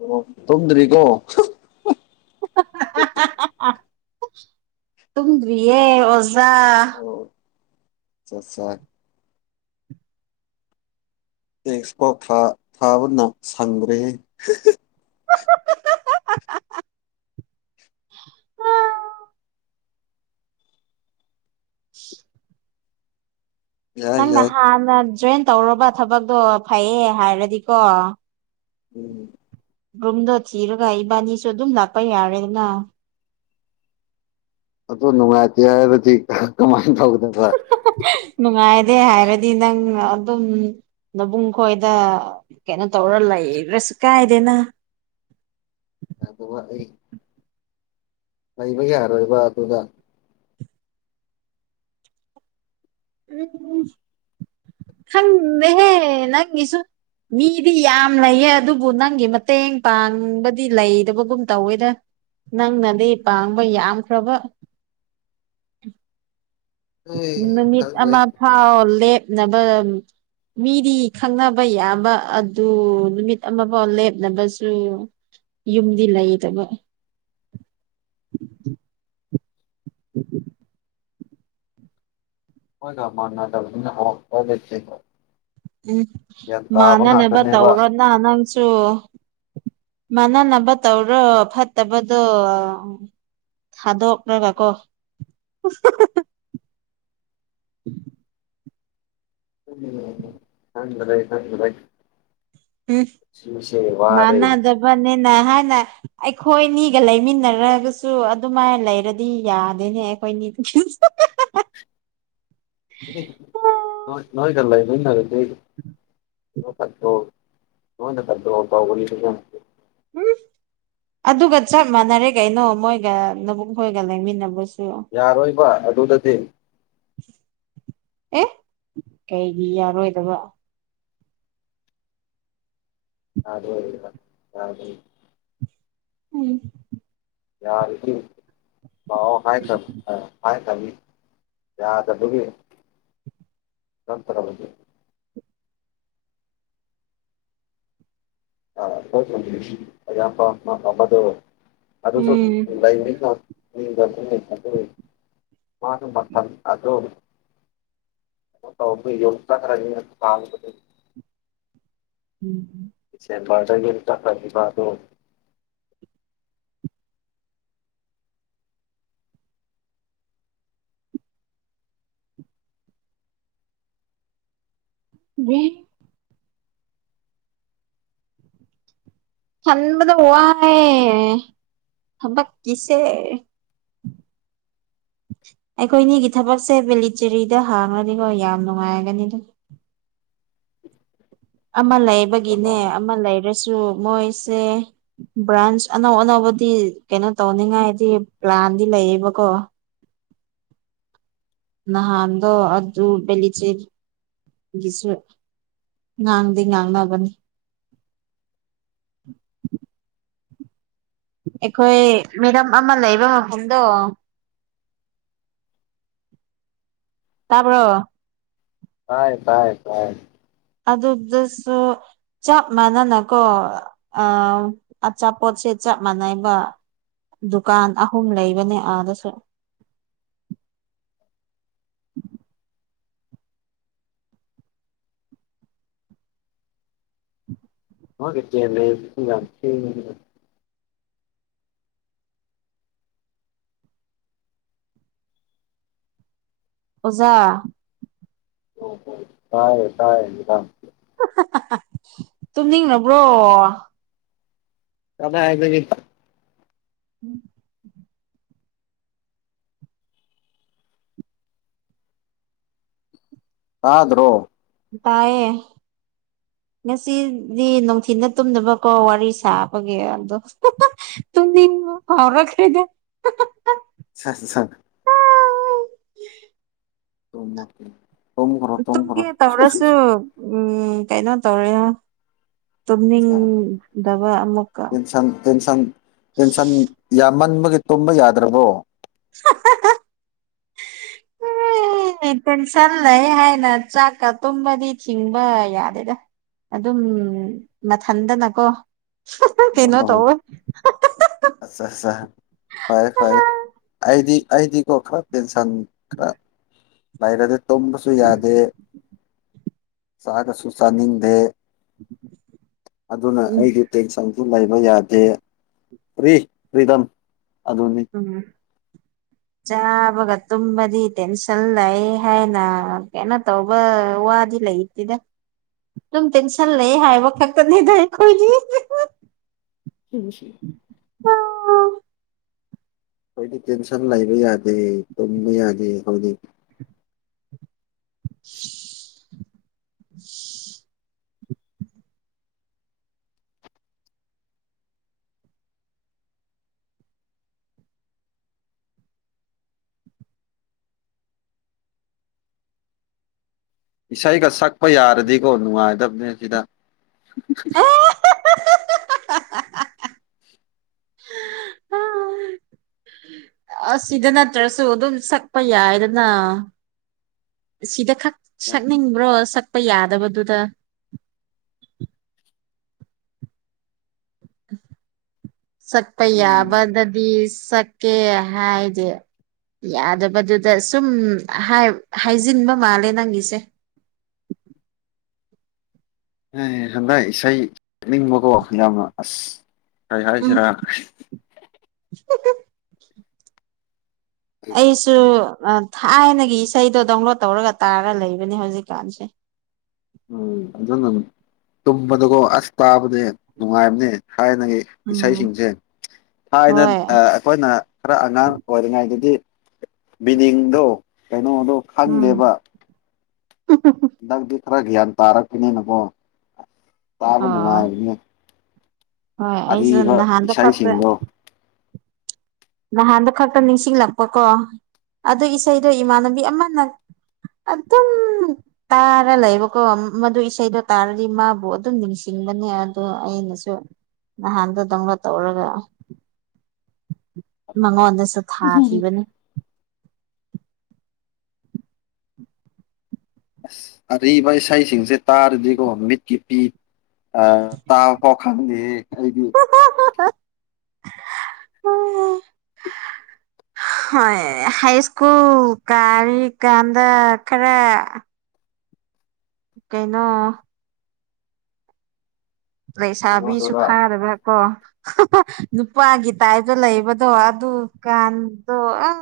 ꯑꯣ ꯇꯨꯝꯗ꯭ꯔꯤꯀꯣ ꯑꯗꯨꯝ ꯎꯨꯏꯌꯦ ꯑꯣꯖꯥ ꯍꯣ ꯆꯠꯆꯥ ꯇꯦꯛꯁꯄꯥꯎ ꯊꯥ ꯊꯥꯕꯅ ꯁꯪꯗ꯭ꯔꯦꯍꯦ ꯌꯥꯏ ꯅꯪꯅ ꯌꯥꯏ ꯍꯥꯟꯅ ꯖꯣꯏꯟ ꯇꯧꯔꯕ ꯊꯕꯛꯇꯣ ꯐꯩꯌꯦ ꯍꯥꯏꯔꯗꯤꯀꯣ ꯎꯝ ꯔꯨꯝꯗꯣ ꯊꯤꯔꯒ ꯏꯕꯥꯅꯤꯁꯨ ꯑꯗꯨꯝ ꯂꯥꯛꯄ ꯌꯥꯔꯦꯅꯥ ꯑꯗꯨ ꯅꯨꯡꯉꯥꯏꯇꯦ ꯍꯥꯏꯔꯗꯤ ꯀꯃꯥꯏꯟ ꯇꯧꯒꯗꯕ ꯅꯨꯡꯉꯥꯏꯔꯦ ꯍꯥꯏꯔꯗꯤ ꯅꯪꯅ ꯑꯗꯨꯝ ꯅꯕꯨꯡ ꯈꯣꯏꯗ ꯀꯩꯅꯣ ꯇꯧꯔ ꯂꯩꯕ꯭ꯔꯁꯨ ꯀꯥꯏꯗꯦꯅꯥ ꯉꯥꯏꯈꯣꯕꯥ ꯑꯩ ꯂꯩꯕ ꯌꯥꯔꯣꯏꯕ ꯑꯗꯨꯒ ꯎꯝ ꯈꯪꯗꯦꯍꯦ ꯅꯪꯒꯤꯁꯨ ꯃꯤꯗꯤ ꯌꯥꯝ ꯂꯩꯌꯦ ꯑꯗꯨꯕꯨ ꯅꯪꯒꯤ ꯃꯇꯦꯡ ꯄꯥꯡꯕꯗꯤ ꯂꯩꯗꯕꯒꯨꯝ ꯇꯧꯋꯦꯗ ꯅꯪꯅꯗꯤ ꯄꯥꯡꯕ ꯌꯥꯝꯈ꯭ꯔꯕ ꯎꯝ ꯑꯩ ꯈꯛꯂꯩ ꯍꯥ ꯑꯣ ꯂꯦꯞꯅꯕ ꯃꯤꯗꯤ ꯈꯪꯅꯕ ꯌꯥꯝꯕ ꯑꯗꯨ ꯅꯨꯃꯤꯠ ꯑꯃꯐꯥꯎ ꯂꯦꯞꯅꯕꯁꯨ ꯌꯨꯝꯗꯤ ꯂꯩꯗꯕ [inaudible] ꯍꯣꯏꯗ ꯃꯥꯥꯟꯅꯗꯕꯅꯤꯅꯥ [unintelligible] ꯎꯝ ꯃꯥꯟꯅꯅꯕ ꯉꯥꯛꯇꯅꯦꯕ ꯇꯧꯔꯣꯅ ꯅꯪꯁꯨ ꯃꯅꯥ ꯅꯕ ꯇꯧꯔꯣ ꯐꯠꯇꯕꯗꯣ ꯊꯗꯣꯛꯔꯒꯀꯣ ꯎꯝ [unintelligible] ꯈꯣꯗ꯭ꯔꯦ ꯁꯨꯁꯦ ꯋꯥꯔꯦ ꯃꯅꯤꯅ ꯍꯥꯏꯅ ꯑꯩꯈꯣꯏꯅꯤꯒ ꯂꯩꯃꯤꯟꯅꯔꯒꯁꯨ ꯑꯗꯨꯃꯥꯏꯅ ꯂꯩꯔꯗꯤ ꯌꯥꯗꯦꯅꯦ ꯑꯩꯈꯣꯏꯅꯤꯗꯤ ꯅꯣꯏꯅꯣꯏꯒ ꯂꯩꯃꯤꯟꯅꯔꯗꯤ [unintelligible] ꯂꯣꯏꯅꯥ ꯀꯟꯇꯔꯣꯜ ꯇꯧꯒꯅꯤꯗꯀꯣ ꯎꯝ ꯑꯗꯨꯒ ꯆꯞ ꯃꯥꯟꯅꯔꯦ ꯀꯩꯅꯣ ꯃꯣꯏꯒ ꯅꯕꯨꯡꯈꯣꯏꯒ ꯂꯩꯃꯤꯟꯅꯕꯁꯨ ꯌꯥꯔꯣꯏꯕ ꯑꯗꯨꯗꯗꯤ ꯑꯦ ꯀꯩꯒꯤ ꯌꯥꯔꯣꯏꯗꯕ ꯌꯥꯗꯦꯕ ꯌꯥꯗꯦ ꯎꯝ ꯌꯥꯔꯗꯤ ꯂꯥꯛꯑꯣ ꯍꯥꯏ ꯈ꯭ꯔ ꯍꯥꯏꯈ꯭ꯔꯝꯅꯤ ꯌꯥꯗꯕꯒꯤ ꯆꯠꯇꯔꯕꯗꯤ [unintelligible] ꯑꯌꯥꯝꯕ [unintelligible] ꯑꯃꯗꯣ ꯑꯗꯨꯁꯨ ꯎꯝ ꯑꯗꯨꯝ ꯂꯩꯃꯤꯟꯅ [unintelligible] [unintelligible] [unintelligible] ꯎꯝ ꯎꯝ ꯗꯤꯁꯝꯕꯥꯔꯗꯒꯤ ꯆꯥꯠꯈ꯭ꯔꯅꯤꯕ ꯑꯗꯨ [inaudible] ꯊꯟꯕꯗ ꯋꯥꯌꯦ ꯊꯥꯕꯛ ꯀꯤꯁꯦ ꯑꯩꯈꯣꯏꯅꯤꯒꯤ ꯊꯕꯛꯁꯦ ꯚꯦꯂꯤꯆꯦꯔꯤꯗ ꯍꯥꯡꯉꯅꯤꯀꯣ ꯌꯥꯝ ꯅꯨꯡꯉꯥꯏꯔꯒꯅꯤ ꯑꯗꯨꯝ ꯑꯃ ꯂꯩꯕꯒꯤꯅꯦ ꯑꯃ ꯂꯩꯔꯁꯨ ꯃꯣꯏꯁꯦ ꯕ꯭ꯔꯥꯟꯁ ꯑꯅꯧ ꯑꯅꯧꯕꯗꯤ ꯀꯩꯅꯣ ꯇꯧꯅꯤꯡꯉꯥꯏꯗꯤ ꯄ꯭ꯂꯥꯟꯗꯤ ꯂꯩꯌꯦꯕꯀꯣ ꯅꯍꯥꯟꯗꯣ ꯑꯗꯨ ꯕꯦꯂꯤꯆꯦ ꯒꯤꯁꯨ ꯉꯥꯡꯗꯤ ꯉꯥꯡꯅꯕꯅꯤ ꯑꯩꯈꯣꯏ ꯃꯦꯗꯥꯝ ꯑꯃ ꯂꯩꯕ ꯃꯐꯝꯗꯣ ꯇꯥꯕ꯭ꯔꯣ꯫ ꯇꯥꯏ ꯇꯥꯏ ꯇꯥꯢ꯫ ꯑꯗꯨꯗꯁꯨ꯫ ꯆꯞ ꯃꯥꯟꯅꯅꯀꯣ ꯑ ꯑꯆꯥꯄꯣꯠꯁꯦ ꯆꯞ ꯃꯥꯟꯅꯩꯕ ꯗꯨꯀꯥꯟ ꯑꯍꯨꯝ ꯂꯩꯕꯅꯦ ꯑꯗꯁꯨ [inaudible] ꯃꯥꯒꯤ ꯇꯦꯃꯦꯠꯇꯨ ꯌꯥꯝ ꯊꯦꯡꯉꯤꯅꯦꯍꯦ ꯑꯣꯖꯥ ꯇꯥꯢꯌꯦ ꯇꯥꯢꯌꯦ ꯃꯦꯗꯥꯝ ꯍꯨ ꯍ ꯍ ꯍ ꯇꯨꯝꯅꯤꯡꯉꯕ꯭ꯔꯣ ꯀꯗꯥꯢꯗꯒꯤ [unintelligible] ꯇꯥꯗ꯭ꯔꯣ ꯇꯥꯢꯌꯦ ꯉꯁꯤꯗꯤ ꯅꯣꯡꯊꯤꯟꯗ ꯇꯨꯝꯗꯕꯀꯣ ꯋꯥꯔꯤ ꯁꯥꯕꯒꯤ ꯑꯗꯣ ꯍꯣꯍꯣ ꯇꯨꯝꯅꯤꯡꯕ ꯐꯥꯎꯔꯛꯈ꯭ꯔꯦꯗ ꯍ ꯍ ꯁꯠ ꯁꯠ ꯇꯨꯝꯃꯛꯀꯦ ꯇꯨꯝꯒꯦ ꯇꯧꯔꯁꯨ ꯎꯝ ꯀꯩꯅꯣ ꯇꯧꯔꯦꯍ ꯇꯨꯝꯅꯤꯡꯗꯕ ꯑꯃꯨꯛꯀ ꯇꯦꯟꯁꯟ ꯇꯦꯟꯁꯟ ꯇꯦꯟꯁꯟ ꯌꯥꯝꯃꯟꯕꯒꯤ ꯇꯨꯝꯕ ꯌꯥꯗ꯭ꯔꯕꯣ ꯍꯥ ꯍꯥ ꯍ [unintelligible] ꯑꯩꯅꯤ ꯇꯦꯟꯁꯟ ꯂꯩꯌꯦ ꯍꯥꯢꯅ ꯆꯥꯛꯀ ꯇꯨꯝꯕꯗꯤ ꯊꯤꯡꯕ ꯌꯥꯗꯦꯗ ꯑꯗꯨꯝ ꯃꯊꯟꯗꯅꯀꯣ ꯍꯥ ꯍꯥ ꯀꯩꯅꯣ ꯑꯣ ꯇꯧꯋꯦ ꯍꯥ ꯑꯠꯆꯥ ꯑꯠꯆꯥ ꯐꯔꯦ ꯍꯥ ꯍꯥ ꯐꯔꯦ ꯍꯥ ꯑ ꯑꯩꯗꯤ ꯑꯩꯗꯤꯀꯣ ꯈꯔ ꯇꯦꯟꯁꯟ ꯈꯔ ꯂꯩꯔꯗꯤ ꯇꯨꯝꯕꯁꯨ ꯌꯥꯗꯦ ꯆꯒꯁꯨ ꯆꯥꯅꯤꯡꯗꯦ ꯑꯗꯨꯅ ꯎꯝ ꯑꯩꯗꯤ ꯇꯦꯟꯁꯟꯁꯨ ꯂꯩꯕ ꯌꯥꯗꯦ ꯐ꯭ꯔꯤ ꯐ꯭ꯔꯤꯗꯝ ꯑꯗꯨꯅꯤ ꯎꯝ ꯆꯥꯕꯒ ꯇꯨꯝꯕꯗꯤ ꯇꯦꯟꯁꯟ ꯂꯩ ꯍꯥꯢꯅ ꯀꯩꯅꯣ ꯇꯧꯕ ꯋꯥꯗꯤ ꯂꯩ ꯇꯦꯗ ꯗꯨꯝ ꯇꯦꯟꯁꯜ ꯂꯩꯌꯦ ꯍꯥꯢꯕ ꯈꯛꯇꯅꯤꯗ ꯑꯩꯈꯣꯢꯗꯤ ꯍ ꯍ ꯁꯤꯕꯨꯁꯤ ꯈꯣꯢꯗꯤ ꯇꯦꯟꯁꯟ ꯂꯩꯕ ꯌꯥꯗꯦ ꯇꯨꯝꯕ ꯌꯥꯗꯦ ꯍꯧꯖꯤꯛ [unintelligible] ꯏꯁꯩꯒ ꯁꯛꯄ ꯌꯥꯔꯗꯤꯀꯣ ꯅꯨꯡꯉꯥꯢꯗꯕꯅꯦ ꯁꯤꯗ ꯑꯁ ꯁꯤꯗ ꯅꯠꯇ꯭ꯔꯁꯨ ꯑꯗꯨꯝ ꯁꯛꯄ ꯌꯥꯢꯗꯅ ꯁꯤꯗ ꯈꯛ ꯁꯛꯅꯤꯡꯕ꯭ꯔꯣ ꯁꯛꯄ ꯌꯥꯗꯕꯗꯨꯗ ꯁꯛꯄ ꯎꯝ ꯌꯥꯕꯗꯗꯤ ꯁꯛꯀꯦ ꯍꯥꯢꯗꯦ ꯌꯥꯗꯕꯗꯨꯗ ꯁꯨꯝ ꯍꯥꯢ ꯍꯥꯢꯖꯤꯟꯕ ꯃꯥꯜꯂꯦ ꯅꯪꯒꯤꯁꯦ ꯑꯦ ꯍꯟꯗꯛ ꯏꯁꯩ ꯊꯛꯅꯤꯡꯕꯀꯣ ꯌꯥꯝꯅ ꯑꯁ ꯑꯩ ꯍꯥꯢꯁꯤꯔꯥ ꯍꯨꯝ ꯍꯨꯝ ꯑꯩꯁꯨ ꯑ ꯊꯥꯢꯅꯒꯤ ꯏꯁꯩꯗꯣ ꯗꯥꯎꯟꯂꯣꯗ ꯇꯧꯔꯒ ꯇꯥꯔꯒ ꯂꯩꯕꯅꯦ ꯍꯧꯖꯤꯛꯀꯥꯟꯁꯦ ꯎꯝ ꯑꯗꯨꯅ ꯇꯨꯝꯕꯗꯀꯣ ꯑꯁ ꯇꯥꯕꯗꯤ ꯅꯨꯡꯉꯥꯢꯕꯅꯦ ꯊꯥꯢꯅꯒꯤ ꯎꯝ ꯏꯁꯩꯖꯤꯡꯁꯦ ꯊꯥꯏꯅ ꯍꯣꯏ ꯑ ꯈꯣꯢꯅ ꯈ꯭ꯔ ꯑꯉꯥꯡ ꯑꯣꯢꯔꯤꯉꯩꯗꯗꯤ ꯃꯤꯅꯤꯡꯗꯣ ꯀꯩꯅꯣꯗꯣ ꯈꯪꯗꯦꯕ ꯍꯨꯝ ꯍꯨꯝ ꯍꯨꯝ ꯅꯪꯗꯤ ꯈꯔ ꯒ꯭ꯌꯥꯟ ꯇꯥꯔꯛꯄꯅꯤꯅꯀꯣ ꯇꯥꯕ ꯑꯣ ꯅꯨꯡꯉꯥꯢꯕꯅꯤ ꯍꯣꯏ ꯑꯩꯁꯨ ꯅꯍꯥꯟꯗꯣ ꯈꯛꯇ ꯏꯁꯩꯁꯤꯡꯗꯣ ꯅꯍꯥꯟꯗꯣ ꯈꯛꯇ ꯅꯤꯡꯁꯤꯡꯂꯛꯄ ꯀꯣ ꯑꯗꯨ ꯏꯁꯩꯗꯣ ꯏꯃꯥꯟꯅꯕꯤ ꯑꯃꯅ ꯑꯗꯨꯝ ꯇꯥꯔ ꯂꯩꯕꯀꯣ ꯃꯗꯨ ꯏꯁꯩꯗꯣ ꯇꯥꯔꯗꯤ ꯃꯥꯕꯨ ꯑꯗꯨꯝ ꯅꯤꯡꯁꯤꯡꯕꯅꯦ ꯑꯗꯣ ꯑꯩꯅꯁꯨ ꯅꯍꯥꯟꯗꯣ ꯗꯥꯎꯟꯂ‌ꯣꯠ ꯇꯧꯔꯒ ꯑꯁ ꯃꯉꯣꯟꯗꯁꯨ ꯊꯥꯈꯤꯕꯅꯤ ꯑꯁ ꯑꯔꯤꯕ ꯏꯁꯩꯁꯤꯡꯁꯦ ꯇꯥꯔꯗꯤꯀꯣ ꯃꯤꯠꯀꯤ ꯄꯤ ꯑꯥ ꯇꯥꯐ‌ꯣꯛ ꯈꯪꯗꯦꯍ‌ꯦ ꯑꯩꯗꯤ [unintelligible] ꯍꯣꯏ ꯍꯥꯏꯁ꯭ꯀꯨꯜ ꯀꯥꯔꯤ ꯀꯥꯟꯗ ꯈꯔ ꯀꯩꯅꯣ ꯂꯩꯁꯥꯕꯤꯁꯨ ꯀꯩꯅꯣꯗꯨꯔ ꯐꯥꯔꯕꯀꯣ ꯅꯨꯄꯥꯒꯤ ꯇꯥꯏꯞꯗ ꯂꯩꯕꯗꯣ ꯑꯗꯨꯀꯥꯟꯗꯣ ꯑ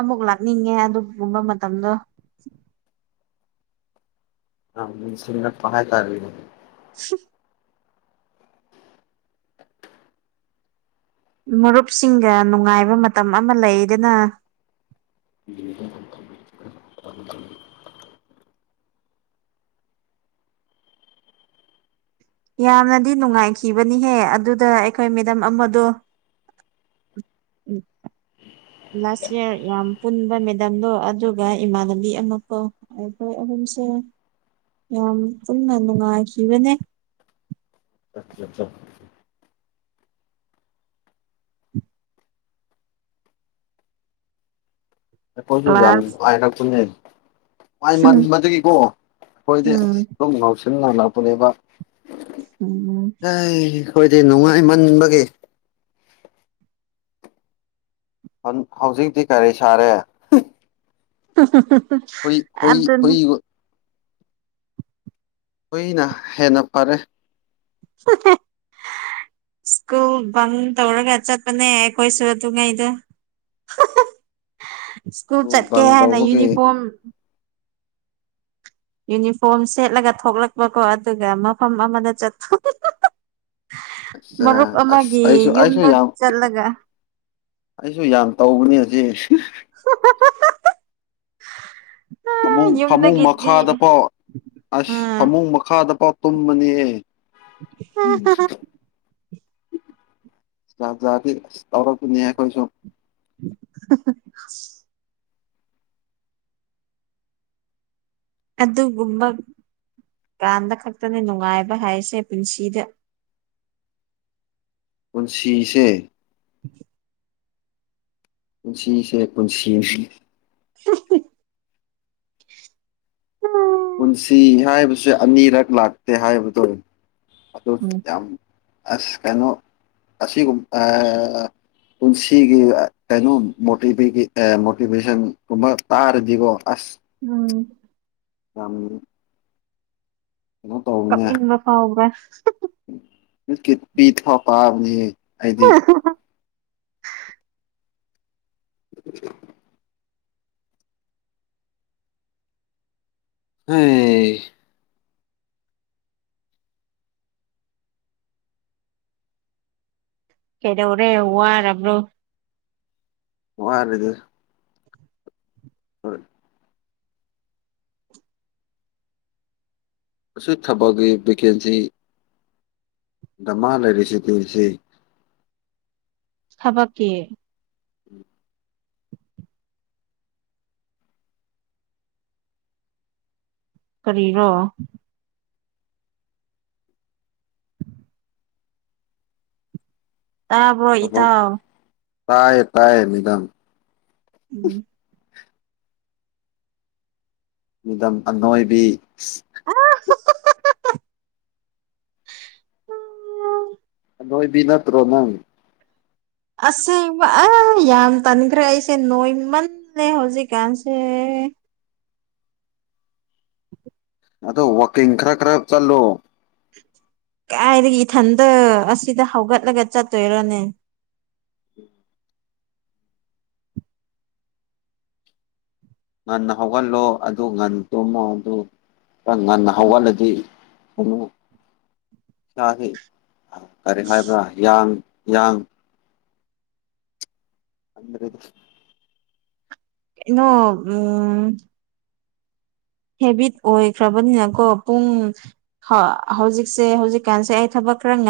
ꯑꯃꯨꯛ ꯂꯥꯛꯅꯤꯡꯉꯦ ꯑꯗꯨꯒꯨꯝꯕ ꯃꯇꯝꯗꯣ ꯑꯥꯝ ꯅꯤꯡꯁꯤꯡꯉꯛꯄ ꯍꯥꯏꯇꯥꯔ‌ꯦꯅ‌ꯦ ꯁꯤ ꯃꯔꯨꯞꯁꯤꯡꯒ ꯅꯨꯡꯉꯥꯏꯕ ꯃꯇꯝ ꯑꯃ ꯂꯩꯗꯅ [unintelligible] ꯎꯝ ꯌꯥꯝꯅꯗꯤ ꯅꯨꯡꯉꯥꯏꯈꯤꯕꯅꯤꯍꯦ ꯑꯗꯨꯗ ꯑꯩꯈꯣꯏ ꯃꯦꯗꯝ ꯑꯃꯗꯣ ꯎꯝ ꯂꯥꯁ ꯏꯌꯥꯔ ꯌꯥꯝ ꯄꯨꯟꯕ ꯃꯦꯗꯝꯗꯣ ꯑꯗꯨꯒ ꯏꯃꯥꯟꯅꯕꯤ ꯑꯃꯐꯧ ꯑꯩꯈꯣꯏ ꯑꯍꯨꯝꯁꯨ ꯌꯥꯝ ꯄꯨꯟꯅ ꯅꯨꯡꯉꯥꯏꯈꯤꯕꯅꯦ [unintelligible] ꯑꯈ‌ꯣꯏꯁꯨ ꯌꯥꯝ ꯀ꯭ꯂꯥꯁ ꯅꯨꯡꯉꯥꯏꯔꯛꯄꯅ‌ꯦ ꯃꯥꯏ ꯃꯟ ꯕꯗꯒꯤꯀꯣ ꯈ‌ꯣꯏꯗꯤ ꯑꯁ ꯎꯝ ꯑꯗꯨꯝ ꯉꯥꯎꯁꯤꯟꯅꯂꯛꯄꯅꯦꯕ ꯎꯝ [unintelligible] ꯈ‌ꯣꯏꯗꯤ ꯅꯨꯡꯉꯥꯏꯃꯟꯕꯒꯤ ꯐꯟ ꯍꯧꯖꯤꯛꯇꯤ ꯀꯔꯤ ꯁꯥꯔꯦ ꯍꯨꯏ ꯍꯨꯏ ꯑꯗꯨꯅꯦ ꯍꯨꯏ ꯍꯨꯏꯅ ꯍꯦꯟꯅ ꯐꯔꯦ ꯑ ꯁ꯭ꯀꯨꯜ ꯕꯪ ꯇꯧꯔꯒ ꯆꯠꯄꯅꯦ ꯑꯩꯈ‌ꯣꯏꯁꯨ ꯑꯗꯨ ꯉꯩꯗꯣ ꯁ꯭ꯀꯨꯜ ꯆꯠꯀꯦ ꯕꯪ ꯍꯥꯏꯅ ꯇꯧꯕꯒꯤ ꯌꯨꯅꯤꯐꯣꯔꯝ ꯌꯨꯅꯤꯐꯣꯔꯝ ꯁꯦꯠꯂꯒ ꯊꯣꯛꯂꯛꯄꯀꯣ ꯑꯗꯨꯒ ꯃꯐꯝ ꯑꯃꯗ ꯆꯠ ꯃꯔꯨꯞ ꯑꯁ ꯑꯁ ꯑꯃꯒꯤ ꯑꯩꯁꯨ ꯑꯩꯁꯨ ꯌꯨꯝꯗ ꯌꯥꯝ ꯆꯠꯂꯒ ꯑꯩꯁꯨ ꯌꯥꯝ ꯇꯧꯕꯅꯦ ꯑ [unintelligible] ꯐꯃꯨꯡ ꯐꯃꯨꯡ ꯌꯨꯝꯗꯒꯤꯗꯤ ꯃꯈꯥꯗꯐꯥꯎ ꯑꯁ ꯎꯝ ꯐꯃꯨꯡ ꯃꯈꯥꯗꯐꯥꯎ ꯇꯨꯝꯕꯅꯤꯍ‌ꯦ ꯎꯝ ꯖꯥꯠꯖꯥꯠꯗꯤ ꯑꯁ ꯇꯧꯔꯛꯄꯅꯤ ꯑꯈ‌ꯣꯏꯁꯨ [inaudible] ꯑꯗꯨꯒꯨꯝꯕ ꯀꯥꯟꯗ ꯈꯛꯇꯅ‌ꯦ ꯅꯨꯡꯉꯥꯏꯕ ꯍꯥꯏꯁꯦ ꯄꯨꯟꯁꯤꯗ ꯄꯨꯟꯁꯤꯁꯦ ꯎ ꯄꯨꯟꯁꯤꯁꯦ ꯄꯨꯟꯁꯤꯅꯤ [inaudible] ꯎꯝ ꯄꯨꯟꯁꯤ ꯍꯥꯏꯕꯁꯦ ꯑꯅꯤꯔꯛ ꯂꯥꯛꯇꯦ ꯍꯥꯏꯕꯗꯣ ꯑꯗꯨ ꯌꯥꯝ꯫ ꯑꯁ ꯀꯩꯅꯣ ꯑꯁꯤꯒꯨꯝ ꯑꯥ ꯄꯨꯟꯁꯤꯒꯤ꯫ ꯀꯩꯅꯣ ꯃꯣꯇꯤꯕꯦꯒꯤ ꯃꯣꯇꯤꯚꯦꯁꯟꯒꯨꯝꯕ ꯇꯥꯔꯗꯤꯒꯣ ꯑꯁ꯫ ꯎꯝ ꯌꯝꯃꯤ ꯀꯞꯅꯤꯡꯕ ꯐꯥꯎꯕ꯭ꯔ ꯕꯤꯁꯀꯤꯠ ꯄꯤ ꯊ ꯄꯥꯕꯅꯦꯍꯦ ꯑꯩꯗꯤ꯫ [inaudible] [inaudible] ꯑꯩ ꯑꯦ ꯀꯦꯗꯧꯔꯦ ꯋꯥꯔꯕ꯭ꯔꯣ꯫ ꯋꯥꯗꯦꯗ ꯍꯣꯏ ꯑꯁꯤ ꯊꯕꯛꯒꯤ ꯚꯦꯀꯦꯟꯁꯤ ꯗꯃꯥ ꯂꯩꯔꯤꯁꯤ ꯊꯤꯔꯤꯁꯤ ꯊꯕꯥꯛꯀꯤ ꯀꯔꯤꯔꯣ ꯇꯥꯕ꯭ꯔꯣ ꯏꯇꯥꯎ ꯇꯥꯏ ꯇꯥꯏꯌꯦ ꯃꯦꯗꯝ꯫ ꯎꯝ ꯃꯦꯗꯝ ꯑꯅꯣꯏꯕꯤ꯫ ꯑꯍꯍꯍꯍꯍ ꯑꯅꯣꯏꯕꯤ ꯅꯠꯇ꯭ꯔꯣ ꯅꯪ꯫ ꯑꯁꯦꯡꯕ ꯑ ꯌꯥꯝ ꯇꯟꯈ꯭ꯔꯦ ꯑꯩꯁꯦ ꯅꯣꯏꯃꯟ ꯂꯦ ꯍꯧꯖꯤꯛ ꯀꯥꯟꯁꯦ ꯑꯗꯣ ꯋꯥꯀꯤꯡ ꯈꯔ ꯈꯔ ꯆꯠꯂꯣ ꯀꯥꯏꯗꯒꯤ ꯏꯊꯟꯇ ꯑꯁꯤꯗ ꯍꯧꯒꯠꯂꯒ ꯆꯠꯇꯣꯏꯔꯅꯦ ꯉꯟꯅ ꯍꯧꯒꯠꯂꯣ ꯑꯗꯨ ꯉꯟꯅ ꯇꯨꯝꯃꯣ ꯑꯗꯨ ꯈ ꯉꯟꯅ ꯍꯧꯒꯠꯂꯗꯤ꯫ [unintelligible] ꯆꯥꯁꯤ ꯀꯔꯤ ꯍꯥꯏꯕ꯭ꯔꯥ ꯌꯥꯡ ꯌꯥꯡ ꯈꯟꯕꯗꯗꯤ ꯀꯩꯅꯣ ꯎꯝ ꯍꯦꯕꯤꯠ ꯑꯣꯏꯈ꯭ꯔꯕꯅꯤꯅꯀꯣ ꯄꯨꯡ꯫ ꯍ ꯍꯧꯖꯤꯛꯁꯦ ꯍꯧꯖꯤꯛꯀꯥꯟꯁꯦ ꯑꯩ ꯊꯕꯛ ꯈꯔ ꯉꯟ